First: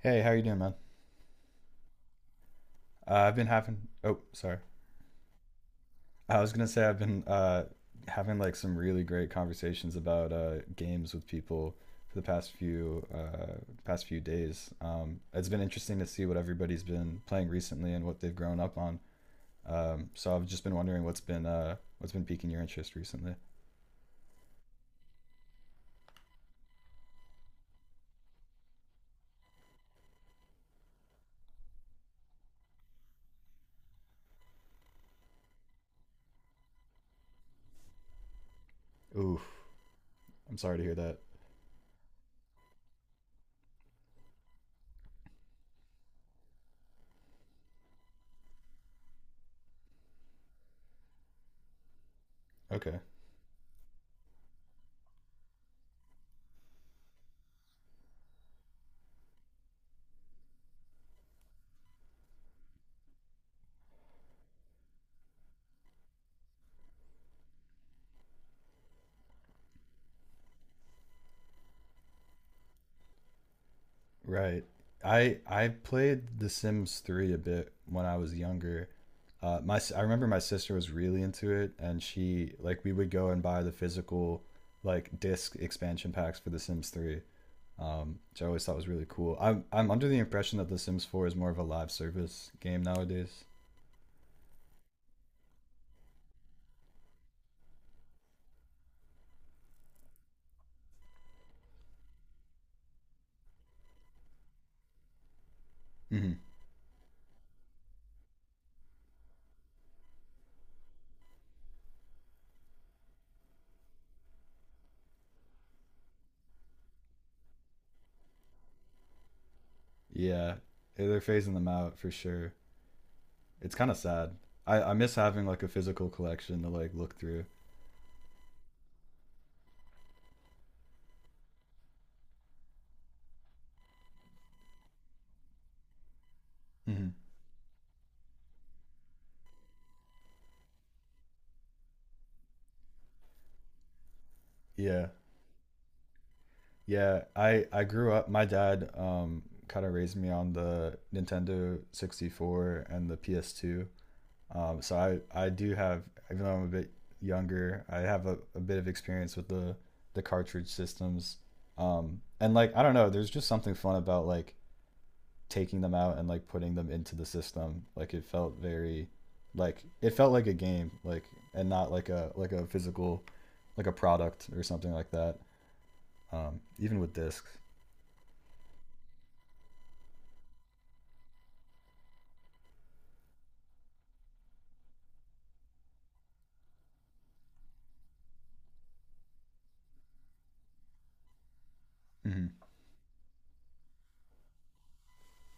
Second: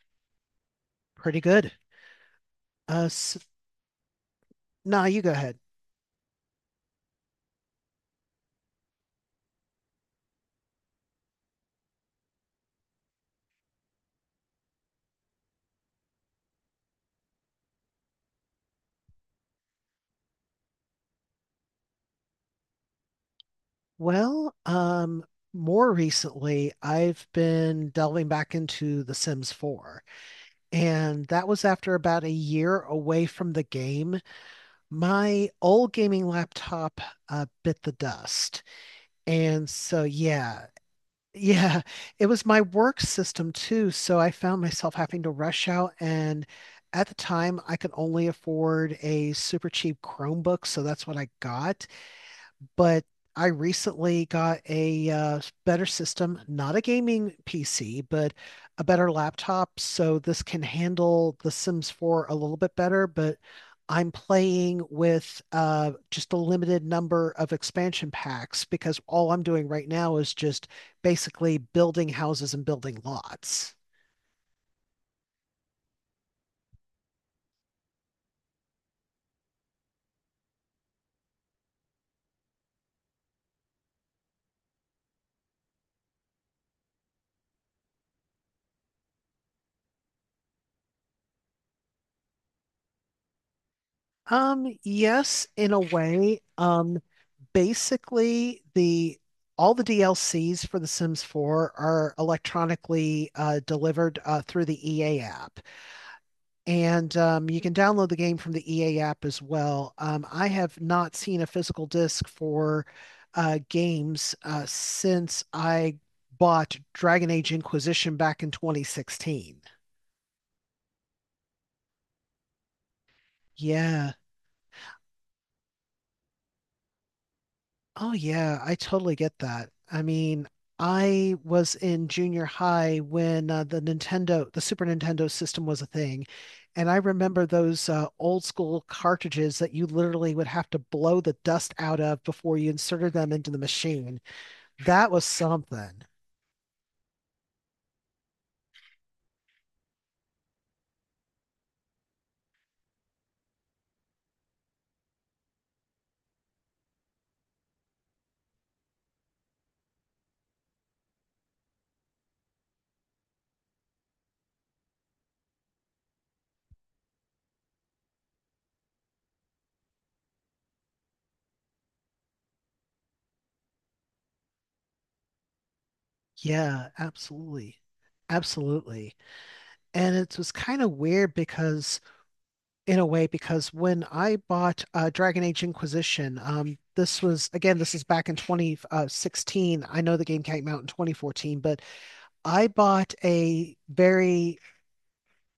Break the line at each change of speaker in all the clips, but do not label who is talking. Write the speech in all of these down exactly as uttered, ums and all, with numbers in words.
Hey, how you doing, man?
Pretty good. Uh,
Uh, I've
s
been having. Oh, sorry.
nah, you go ahead.
I was gonna say I've been uh, having like some really great conversations about uh, games with people for the past few uh, past few days. Um, it's been interesting to see what everybody's been playing recently and what they've grown up on. Um, so I've just been wondering what's been uh, what's been piquing your interest recently.
Well, um, More recently, I've been delving back into The Sims four, and that was after about a year away from the game. My old gaming laptop uh, bit the dust,
Ooh,
and so
I'm
yeah,
sorry to hear that.
yeah, it was my work system too. So I found myself having to rush out and. At the time, I could only afford a super cheap Chromebook, so that's what I got.
Okay.
But I recently got a uh, better system, not a gaming P C, but a better laptop. So this can handle The Sims four a little bit better, but I'm playing with uh, just a limited number of expansion packs because all I'm doing right now is just basically building houses and building lots.
Right. I I played The Sims three a bit when I was younger. Uh, my s- I remember my sister was really into it, and she like we would go and buy the physical like disc expansion packs for The Sims three, um, which I always thought was really cool. I'm I'm under the impression that The Sims four is more of a live service game nowadays.
Um, yes, in a way. Um, basically the all the D L Cs for The Sims four are electronically uh, delivered uh, through the E A app.
Hmm.
And um, you can download the game from the E A app as well. Um, I have not seen a physical disc for uh, games uh, since I bought Dragon Age Inquisition back in twenty sixteen.
Yeah, they're phasing them out for sure. It's kind of
Yeah.
sad. I I miss having like a physical collection to like look through.
Oh yeah, I totally get that. I mean, I was in junior high when uh, the Nintendo, the Super Nintendo system was a thing, and I
Hmm.
remember those uh, old school cartridges that you literally would have to blow the dust out of before you inserted them into the machine.
Yeah.
That was something.
Yeah, I I grew up. My dad um kind of raised me on the Nintendo sixty-four and the P S two. Um, so I I do have, even though I'm a bit younger, I have a, a bit of experience with the the cartridge systems. Um, and like I don't know, there's just something fun about like taking them out and like putting them into the system. Like it felt very, like it felt like a game, like and not like a like a physical, like a product or something like that. Um,
Yeah,
even with discs.
absolutely. Absolutely. And it was kind of weird because in a way because when I bought uh, Dragon Age Inquisition, um, this was again, this is back in twenty sixteen. I know the game came out in twenty fourteen, but
Hmm.
I bought a very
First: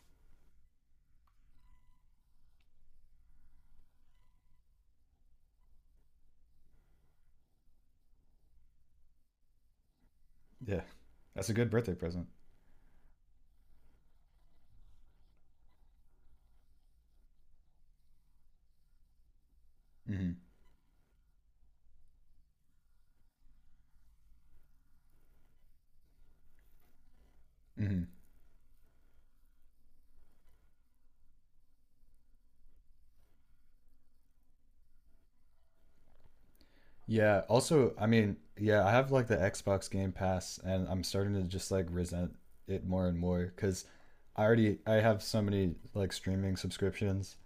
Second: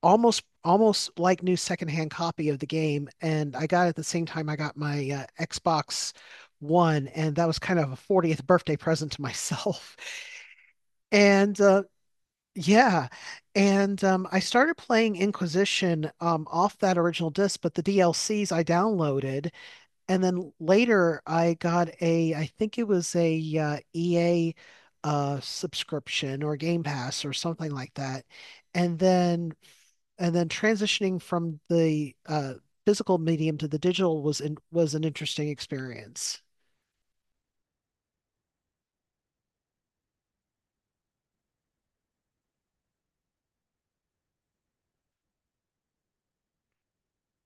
almost almost like new secondhand copy of the game, and I got it at the same time I got my uh, Xbox One, and that was kind of a fortieth birthday present to myself.
Yeah, that's a
And
good
uh,
birthday present.
yeah, and um, I started playing Inquisition um, off that original disc, but the D L Cs I downloaded and
Hmm.
then later I got a, I think it was a uh, E A uh, subscription or Game Pass or something like
Hmm.
that. And then and then transitioning from the uh, physical medium to the digital was in, was an interesting experience.
Yeah. Also, I mean, yeah, I have like the Xbox Game Pass, and I'm starting to just like resent it more and more because I already I have so many like streaming subscriptions.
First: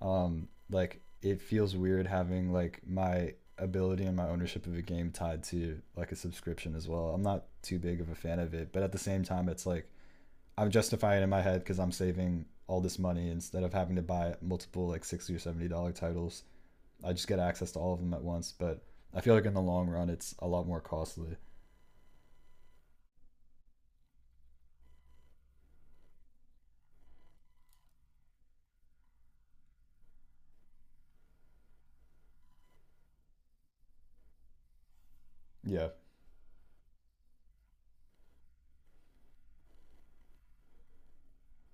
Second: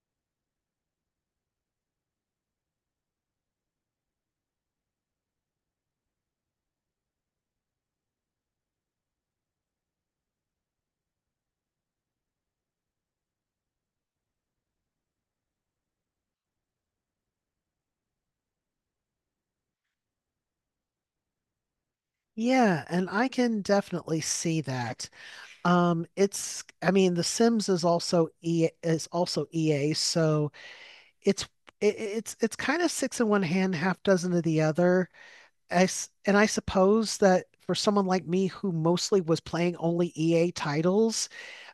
Um, like it feels weird having like my ability and my ownership of a game tied to like a subscription as well. I'm not too big of a fan of it, but at the same time, it's like I'm justifying it in my head because I'm saving all this money instead of having to buy multiple like sixty or seventy dollar titles. I just get access to all of them at once, but I feel like in the long run it's a lot more costly.
Yeah, and I can definitely see that. Um, it's I mean, The Sims is also E is also E A, so it's it, it's it's kind of six in one hand, half dozen of the other. I
Yeah,
s and I suppose that for someone like me who mostly was playing only E A titles,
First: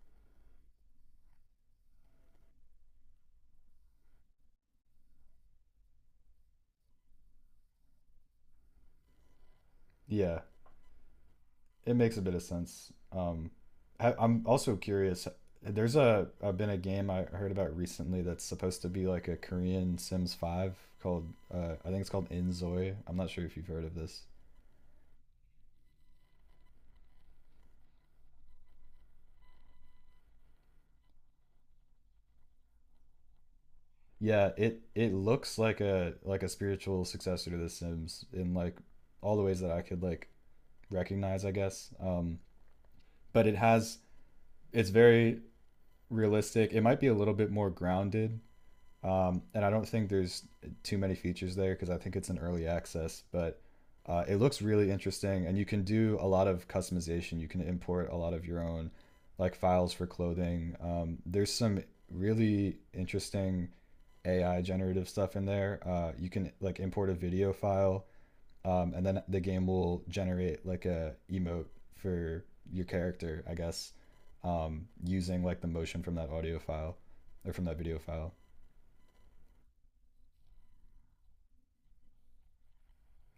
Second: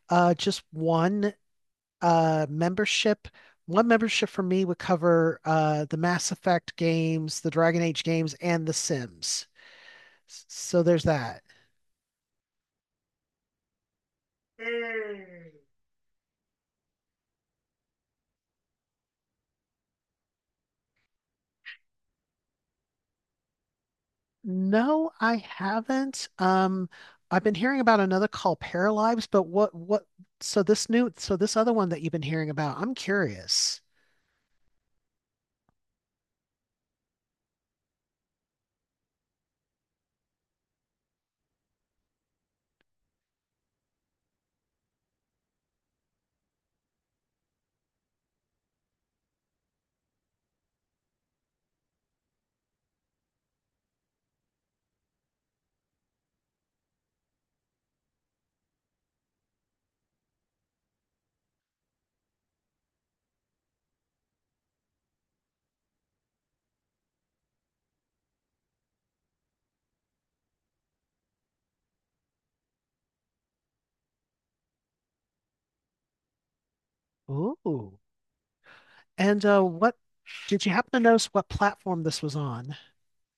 uh, just one uh membership, one membership for me would cover uh the Mass Effect games, the Dragon Age games, and The Sims.
yeah,
S- So there's that.
it makes a bit of sense. Um, I, I'm also curious. There's a I've been a game I heard about recently that's supposed to be like a Korean Sims Five called uh, I think it's called Inzoi. I'm not sure if you've heard of this.
No, I haven't. Um, I've been hearing about another called Paralives, but what what so this new so this other one that you've been hearing about, I'm curious.
Yeah, it it looks like a like a spiritual successor to The Sims in like all the ways that I could like recognize, I guess. Um, but it has it's very realistic. It might be a little bit more grounded, um, and I don't think there's too many features there because I think it's an early access. But uh, it looks really interesting, and you can do a lot of customization. You can import a lot of your own like files for clothing. Um, there's some really interesting A I generative stuff in there. Uh, you can like import a video file, um, and then the game will generate like a emote for your character, I guess, um, using like the motion from that audio file or from that video
Ooh.
file.
And uh, what did you happen to notice what platform this was on?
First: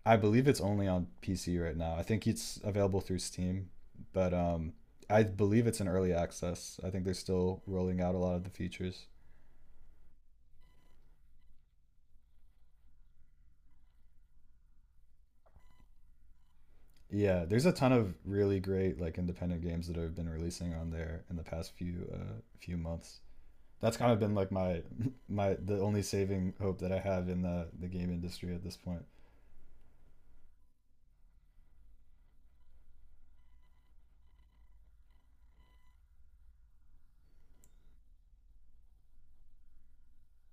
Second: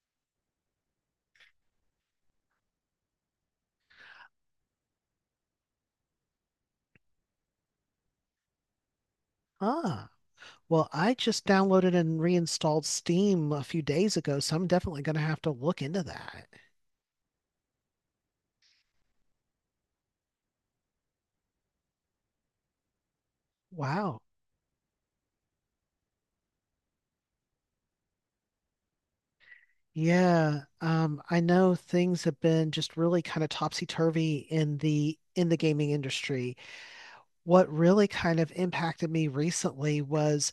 I believe it's only on P C right now. I think it's available through Steam, but um, I believe it's in early access. I think they're still rolling out a lot of the features.
Ah. Well, I just downloaded and reinstalled Steam a few days ago, so I'm definitely gonna have to look into that.
Yeah, there's a ton of really great like independent games that have been releasing on there in the past few uh, few months. That's kind of
Wow.
been like my my the only saving hope that I have in the the game industry at this point.
Yeah, um, I know things have been just really kind of topsy-turvy in the in the gaming industry. What really kind of impacted me recently was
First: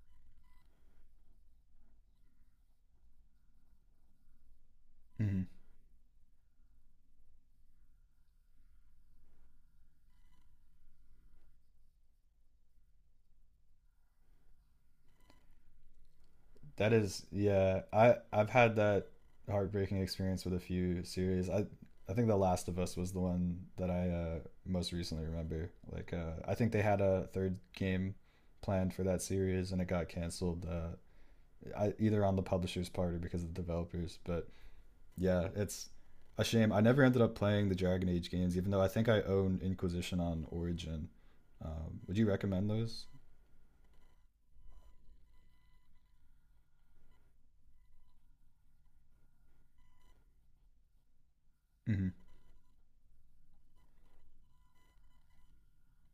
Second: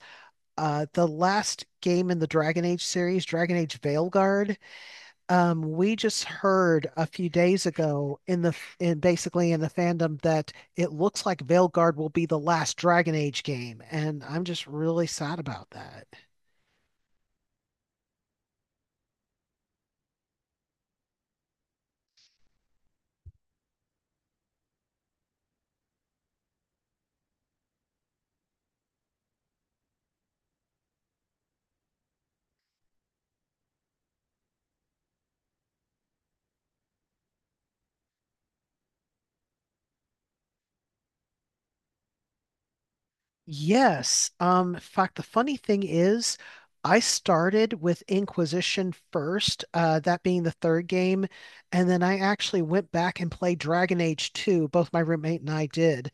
uh, the last game in the Dragon Age series, Dragon Age Veilguard.
Mm-hmm.
Um, we just heard a few days ago in the in basically in the fandom that it looks like Veilguard will be the last Dragon Age game, and I'm just really sad about that.
That is, yeah, I I've had that heartbreaking experience with a few series. I I think The Last of Us was the one that I uh, most recently remember. Like, uh, I think they had a third game planned for that series, and it got canceled. Uh, I, either on the publisher's part or because of the developers, but yeah, it's a shame. I never ended up playing the Dragon Age games, even though I think I own Inquisition on Origin. Um, would you recommend those?
Yes. Um, in fact, the funny thing is, I started with Inquisition first, uh, that being the third game, and then
Hmm.
I actually went back and played Dragon Age two, both my roommate and I did.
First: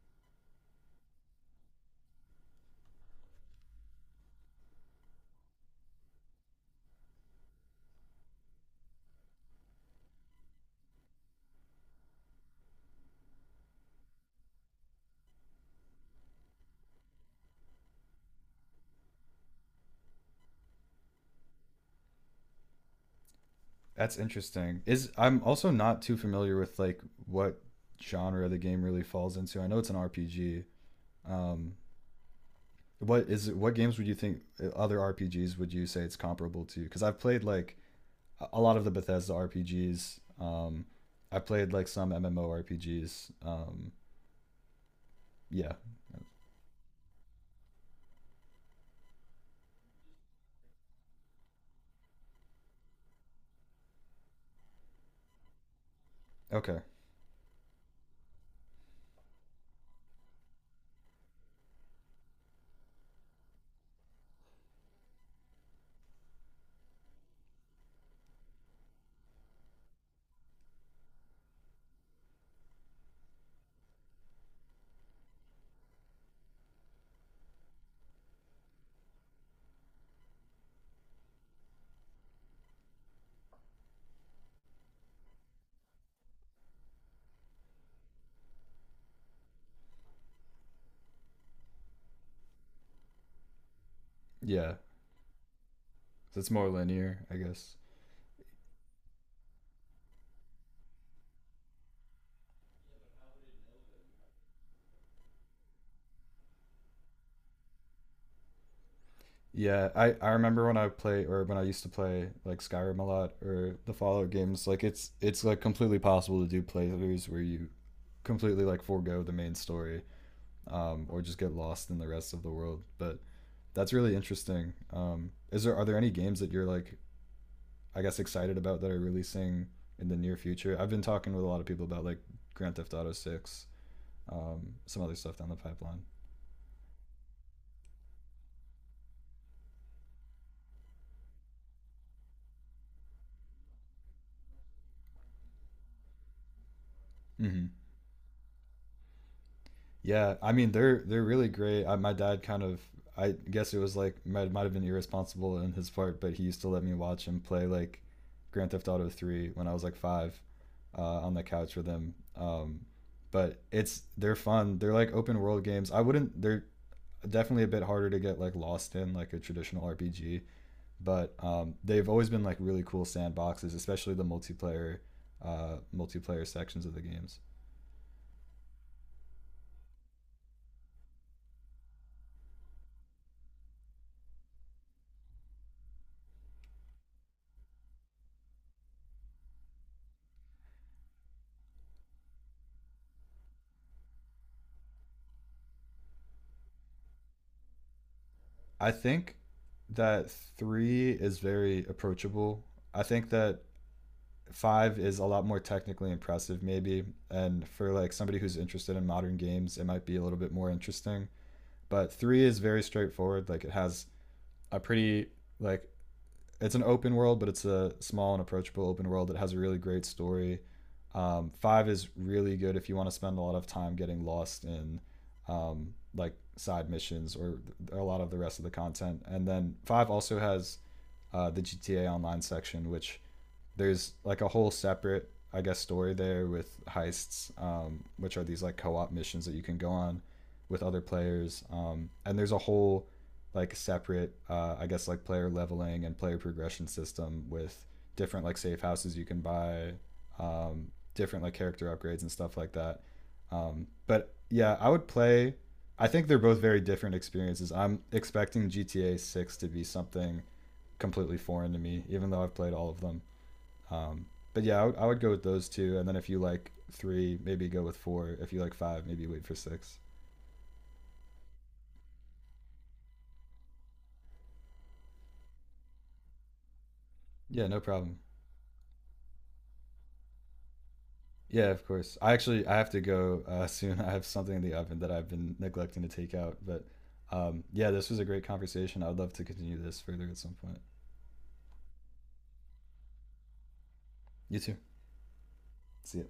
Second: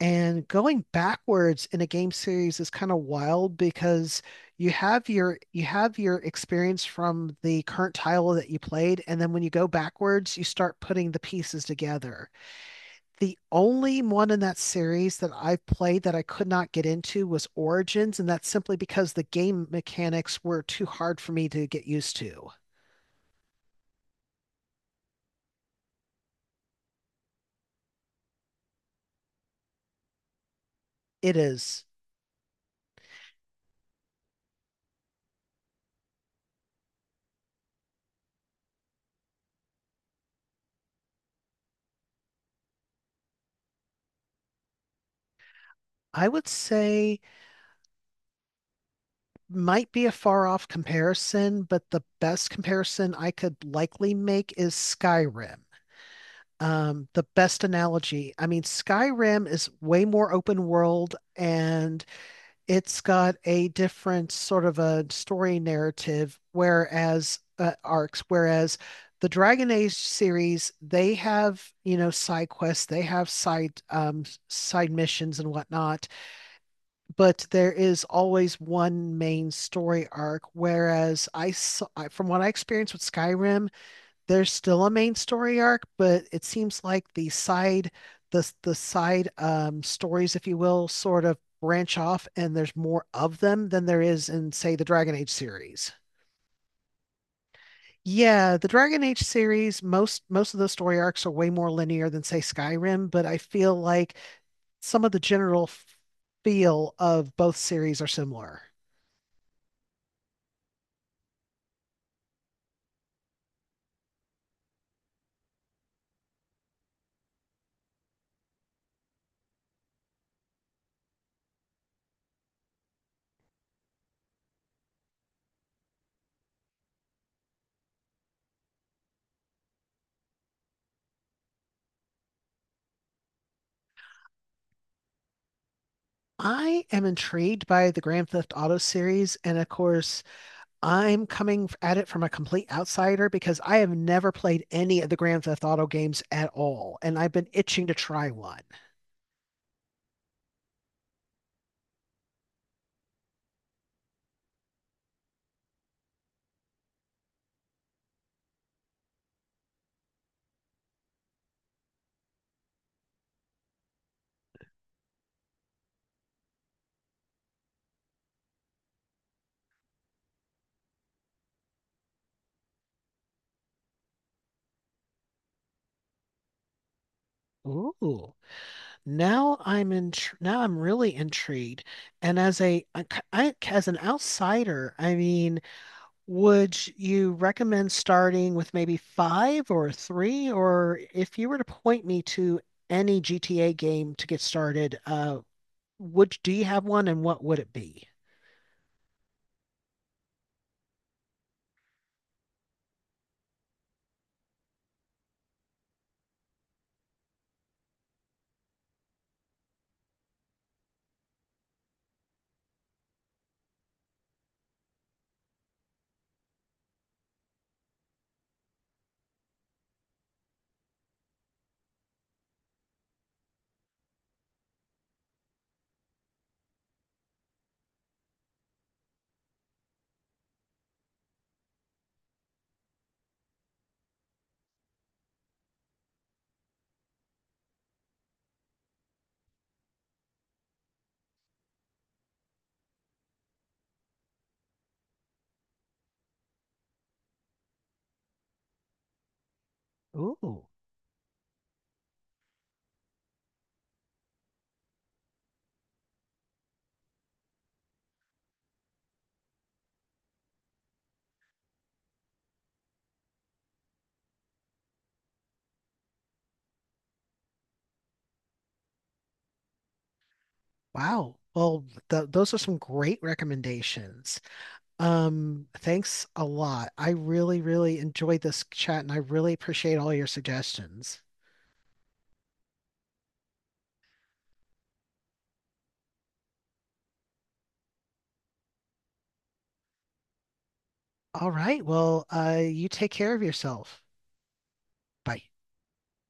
And going backwards in a game series is kind of wild because you have your you have your experience from the current title that you played, and then when you go backwards, you start putting the pieces together. The only one in that series that I've played that I could not get into was Origins, and that's simply because the game mechanics were too hard for me to get used to.
That's interesting. Is I'm also not too familiar with like what genre the game really falls into. I know it's an R P G.
It
Um,
is.
what is it, what games would you think uh, other R P Gs would you say it's comparable to? Because I've played like a lot of the Bethesda R P Gs. Um, I played like some M M O R P Gs. Um, yeah.
I would say, might be a far off comparison, but the best comparison I could likely make is Skyrim.
Okay.
Um, the best analogy. I mean, Skyrim is way more open world and it's got a different sort of a story narrative, whereas uh, arcs, whereas the Dragon Age series, they have, you know, side quests, they have side um, side missions and whatnot, but there is always one main story arc. Whereas I saw, I- from what I experienced with Skyrim, there's still a main story arc, but it seems like the side the the side um stories, if you will, sort of branch off and there's more of them than there is in,
Yeah.
say, the Dragon Age series.
So it's more linear, I guess.
Yeah, the Dragon Age series, most most of the story arcs are way more linear than say Skyrim, but I feel like some of the general f- feel of both series are similar.
Yeah, I, I remember when I play or when I used to play like Skyrim a lot or the Fallout games, like it's it's like completely possible to do playthroughs where you completely like forego the main story um, or just get lost in the rest of the world. But that's really interesting. Um, is there are there any games that you're like I guess excited about that are releasing in the near future? I've been talking with a lot of people about like Grand Theft Auto Six, um, some other stuff down the pipeline.
I am intrigued by the Grand Theft Auto series, and of course, I'm coming at it from a complete outsider because I have never played any of the Grand Theft Auto games at all, and I've been
Mm-hmm.
itching to try one.
Yeah, I mean they're they're really great. I, my dad kind of I guess it was like might might have been irresponsible in his part, but he used to let me watch him play like Grand Theft Auto three when I was like five uh, on the couch with him. Um, but it's they're fun. They're like open world games. I wouldn't they're definitely a bit harder to get like lost in like a traditional R P G, but um, they've always been like really cool sandboxes, especially the multiplayer uh, multiplayer sections of the games.
Ooh, now I'm in, now I'm really intrigued. And as a, a c- I- as an outsider, I mean, would you recommend starting with maybe five or three, or if you were to point me to any G T A game to get started, uh, would do you have one, and what would it be?
I think that three is very approachable. I think that five is a lot more technically impressive, maybe. And for like somebody who's interested in modern games, it might be a little bit more interesting. But three is very straightforward. Like it has a pretty like it's an open world, but it's a small and approachable open world that has a really great story. Um, five is really good if you want to spend a lot of time getting lost in um, like side missions or a lot of the rest of the content. And then five also has uh, the G T A Online section, which there's like a whole separate I guess story there with heists um, which are these like co-op missions that you can go on with other players um, and there's a whole like separate uh, I guess like player leveling and player progression system with different like safe houses you can buy
Ooh,
um, different like character upgrades and stuff like that um, but yeah I would play I think they're both very different experiences I'm expecting gta six to be something completely foreign to me even though I've played all of them, um, but yeah, I would, would go with those two, and then if you like three, maybe go with four. If you like five, maybe wait for six.
wow. Well, th those are some great recommendations. Um, thanks a lot. I really,
Yeah, no
really
problem.
enjoyed this chat and I really appreciate all your suggestions.
Yeah, of course. I actually I have to go uh, soon. I have something in the oven that I've been neglecting to take out. But um, yeah, this was a great conversation. I would love to continue this further at some point.
All right. Well, uh, you take care of yourself.
You too.
Bye.
See ya.